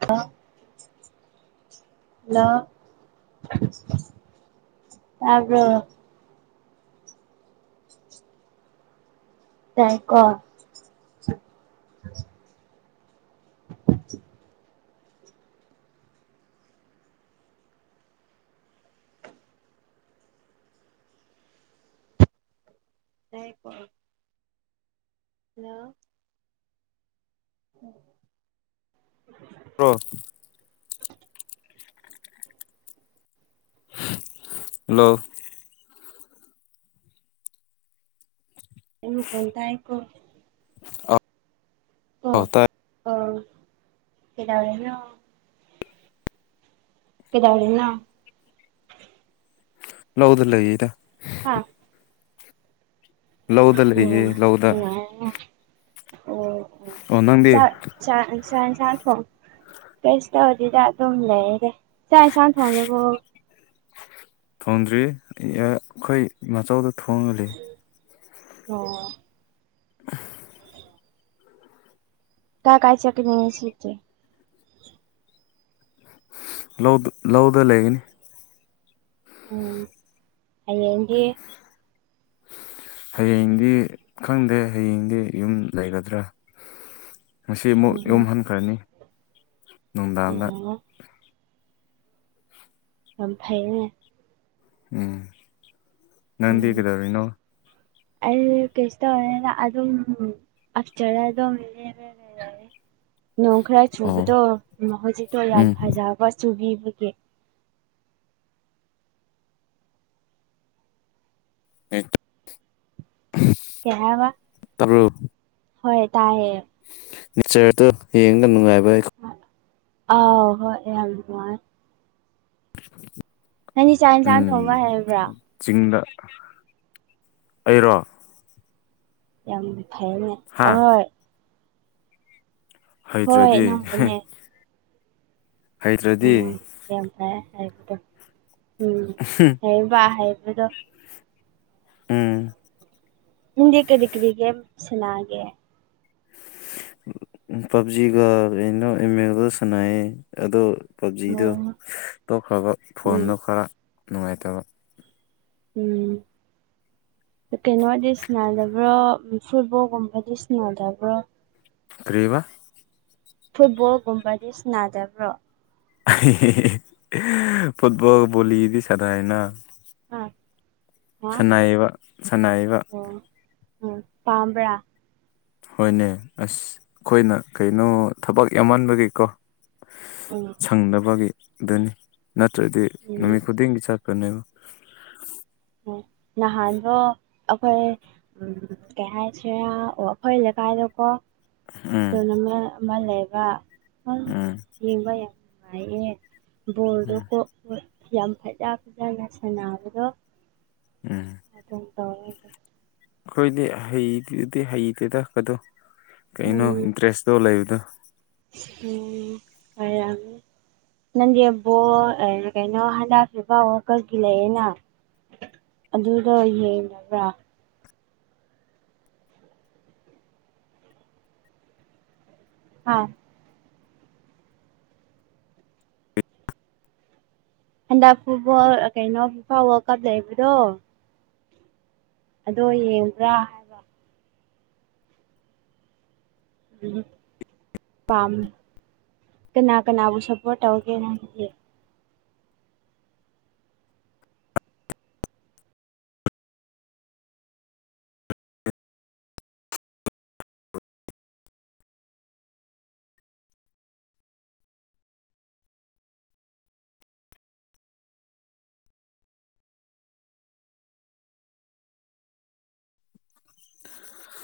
ꯑ ꯍꯜꯂꯣ ꯌꯥꯕ꯭ꯔꯣ ꯇꯥꯏ ꯀꯣ [unintelligible] ꯌꯥ ꯀꯣ ꯍꯂꯣ ꯎꯝ ꯔꯣ ꯍꯜꯂꯣ [unintelligible] ꯇꯥꯏꯌꯦꯀꯣ ꯑ ꯀꯣ ꯇꯥꯏ ꯑꯣ ꯀꯩꯗꯧꯔꯤꯅꯣ ꯀꯗꯧꯔꯤꯅꯣ ꯂꯧꯗ ꯂꯩꯗ ꯍꯥꯥ ꯂꯧꯗ ꯑꯣ ꯂꯩꯌꯦ ꯂꯧꯗ ꯅꯨꯡꯉꯥꯏꯔꯦ ꯑꯣ ꯑꯣ ꯑꯣ ꯅꯪꯗꯤ ꯆ ꯆ ꯆ ꯆꯥꯡ ꯊꯣꯡ ꯀꯩꯁꯨ ꯇꯧꯗꯦꯗ ꯑꯗꯨꯝ ꯂꯩꯌꯦꯗ ꯆꯥꯛ ꯏꯟꯁꯥꯡ ꯊꯣꯡꯉꯕꯣ ꯊꯣꯡꯗ꯭ꯔꯤ ꯑꯩꯈꯣꯏ ꯃꯆꯧꯗ ꯊꯣꯡꯉꯜꯂꯤ ꯑꯣ [unintelligible] ꯀꯥ ꯀꯥꯏ ꯆꯠꯀꯤꯅꯣ ꯉꯁꯤꯗꯤ ꯂꯧ ꯂꯧꯗ ꯂꯩꯒꯅꯤ ꯎꯝ ꯍꯌꯦꯡꯗꯤ ꯍꯌꯦꯡꯗꯤ ꯈꯪꯗꯦ ꯍꯌꯦꯡꯗꯤ ꯌꯨꯝ ꯂꯩꯒꯗ꯭ꯔꯥ ꯉꯁꯤ ꯑꯃꯨꯛ ꯎꯝ ꯌꯨꯝꯍꯟꯈ꯭ꯔꯅꯤ ꯅꯨꯡꯗꯥꯡꯗ ꯑꯣ ꯌꯥꯝ ꯐꯩꯅꯦ ꯎꯝ ꯅꯪꯗꯤ ꯎꯝ ꯀꯩꯗꯧꯔꯤꯅꯣ ꯑꯩ ꯀꯩꯁꯨ ꯇꯧꯗꯦꯗ ꯑꯗꯨꯝ ꯑꯁꯇꯔꯗ ꯑꯗꯨꯝ [unintelligible] ꯅꯣꯡ ꯈꯔ ꯑꯣ ꯆꯨꯕꯗꯣ ꯍꯧꯖꯤꯛꯇꯣ ꯌꯥꯝ ꯎꯝ ꯐꯖꯕ ꯆꯨꯕꯤꯕꯒꯤ꯫ [unintelligible] ꯀꯩꯍꯥꯏꯕ ꯇꯥꯕ꯭ꯔꯣ ꯍꯣꯏ ꯇꯥꯌꯦ꯫ ꯅꯦꯆꯔꯗꯣ ꯌꯦꯡꯉꯒ ꯅꯨꯡꯉꯥꯏꯕ ꯑꯩ ꯑꯧ ꯍꯣꯏ ꯌꯥꯝ ꯅꯨꯡꯉꯥꯏ꯫ ꯅꯪꯗꯤ ꯆꯥꯛ ꯌꯦꯟꯁꯥꯡ ꯊꯣꯡꯕ ꯎꯝ꯫ ꯍꯩꯕ꯭ꯔꯥ ꯆꯤꯡꯗ ꯑꯩꯔꯣ꯫ ꯌꯥꯝ ꯐꯩꯅꯦ ꯍꯥ ꯑꯣꯏ꯫ ꯍꯣꯏ ꯍꯩꯇ꯭ꯔꯗꯤ ꯅꯪꯕꯨꯅꯦ꯫ ꯍꯩꯇ꯭ꯔꯗꯤ꯫ ꯎꯝ ꯌꯥꯝ ꯐꯩꯌꯦ ꯍꯩꯕꯗꯣ ꯎꯝ ꯐꯩꯌꯦꯕ ꯍꯩꯕꯗꯣ꯫ ꯎꯝ꯫ ꯅꯪꯗꯤ ꯀꯔꯤ ꯀꯔꯤ ꯒꯦꯝ ꯁꯅꯥꯒꯦ꯫ ꯎꯝ ꯄꯞꯖꯤꯒ ꯀꯩꯅꯣ ꯑꯦꯝ ꯑꯦꯜꯒ ꯁꯅꯥꯌꯦ ꯑꯗꯣ ꯄꯨꯕꯖꯤꯗꯨ ꯑꯣ ꯇꯣꯛꯈ꯭ꯔꯕ ꯎꯝ ꯐꯣꯟꯗꯣ ꯈꯔ ꯅꯨꯡꯉꯥꯏꯇꯕ꯫ ꯎꯝ꯫ ꯀꯩꯅꯣꯗꯤ ꯁꯟꯅꯥꯗꯕ꯭ꯔꯣ ꯎ ꯐꯨꯠꯕꯣꯜꯒꯨꯝꯕꯗꯤ ꯁꯟꯅꯥꯗꯕ꯭ꯔꯣ꯫ ꯀ꯭ꯔꯤꯕ꯫ ꯐꯨꯠꯕꯣꯜꯒꯨꯝꯕꯗꯤ ꯁꯅꯥꯗꯕ꯭ꯔꯣ꯫ ꯐꯨꯠꯕꯣꯜ ꯕꯣꯂꯤꯗꯤ ꯁꯅꯥꯌꯦꯅ꯫ ꯑꯥ꯫ ꯍꯥ ꯁꯅꯥꯏꯕ-ꯁꯅꯥꯏꯕ꯫ ꯑꯣ ꯎꯝ ꯄꯥꯝꯕ꯭ꯔꯥ꯫ ꯍꯣꯏꯅꯦ ꯑꯁ ꯑꯩꯈꯣꯏꯅ ꯀꯩꯅꯣ ꯊꯕꯛ ꯌꯥꯝꯃꯟꯕꯒꯤꯀꯣ꯫ ꯎꯝ ꯁꯪꯗꯕꯒꯤ ꯗꯨꯅꯤ ꯅꯠꯇ꯭ꯔꯗꯤ ꯎꯝ ꯅꯨꯃꯤꯠ ꯈꯨꯗꯤꯡꯒꯤ ꯆꯠꯀꯅꯤꯕ꯫ [unintelligible] ꯅꯍꯥꯟꯗꯣ ꯑꯩꯈꯣꯏ꯫ [inaudible] ꯀꯩ ꯍꯥꯏꯁꯦꯔꯥ ꯑꯣ ꯑꯩꯈꯣꯏ ꯂꯩꯀꯥꯏꯗꯀꯣ꯫ ꯎꯝ ꯇꯣꯔꯅꯥꯃꯦꯟ ꯑꯃ ꯂꯩꯕ [unintelligible] ꯎꯝ꯫ ꯌ‍ꯦꯡꯕ ꯌꯥꯝ ꯅꯨꯡꯉꯥꯏꯌꯦ ꯎꯝ ꯕꯣꯜꯗꯨꯀ‌ꯣ꯫ [unintelligible] ꯌꯥꯝ ꯐꯖ-ꯐꯖꯅ ꯁꯥꯟꯅꯕꯗꯣ꯫ ꯎꯝ꯫ ꯑꯗꯨꯝ [unintelligible] ꯑꯩꯈꯣꯏꯗꯤ ꯍꯩꯗꯤ ꯍꯩꯇꯦꯗ ꯀꯗꯣ ꯀꯩꯅꯣ ꯎꯝ ꯏꯟꯇꯔꯦꯁꯇꯣ ꯂꯩꯕꯗꯣ꯫ ꯎꯝ ꯍꯩꯔꯝꯅꯤ꯫ ꯅꯪꯒꯤ ꯕꯣ ꯑꯦ ꯀꯩꯅꯣ ꯍꯟꯗꯛ ꯐꯤꯐꯥ ꯋꯜꯀꯞꯀꯤ ꯂꯩꯌꯦꯅ꯫ ꯑꯗꯨꯗ‌ꯣ ꯌꯦꯡꯗꯕ꯭ꯔꯥ꯫ ꯍꯥꯥ꯫ ꯍꯟꯗꯛ ꯐꯨꯠꯕꯣꯜ ꯀꯩꯅꯣ ꯐꯤꯐꯥ ꯋꯥꯔꯜꯗ ꯀꯥꯞ ꯂꯩꯕꯗꯣ꯫ ꯑꯗꯣ ꯌꯦꯡꯕ꯭ꯔꯥ ꯍꯥꯏ ꯎꯝ ꯄꯥꯝ ꯀꯅꯥ ꯀꯅꯥꯕꯨ ꯁꯞꯄꯣꯔꯠ ꯇꯧꯒꯦ ꯅꯪꯗꯤ꯫ [inaudible]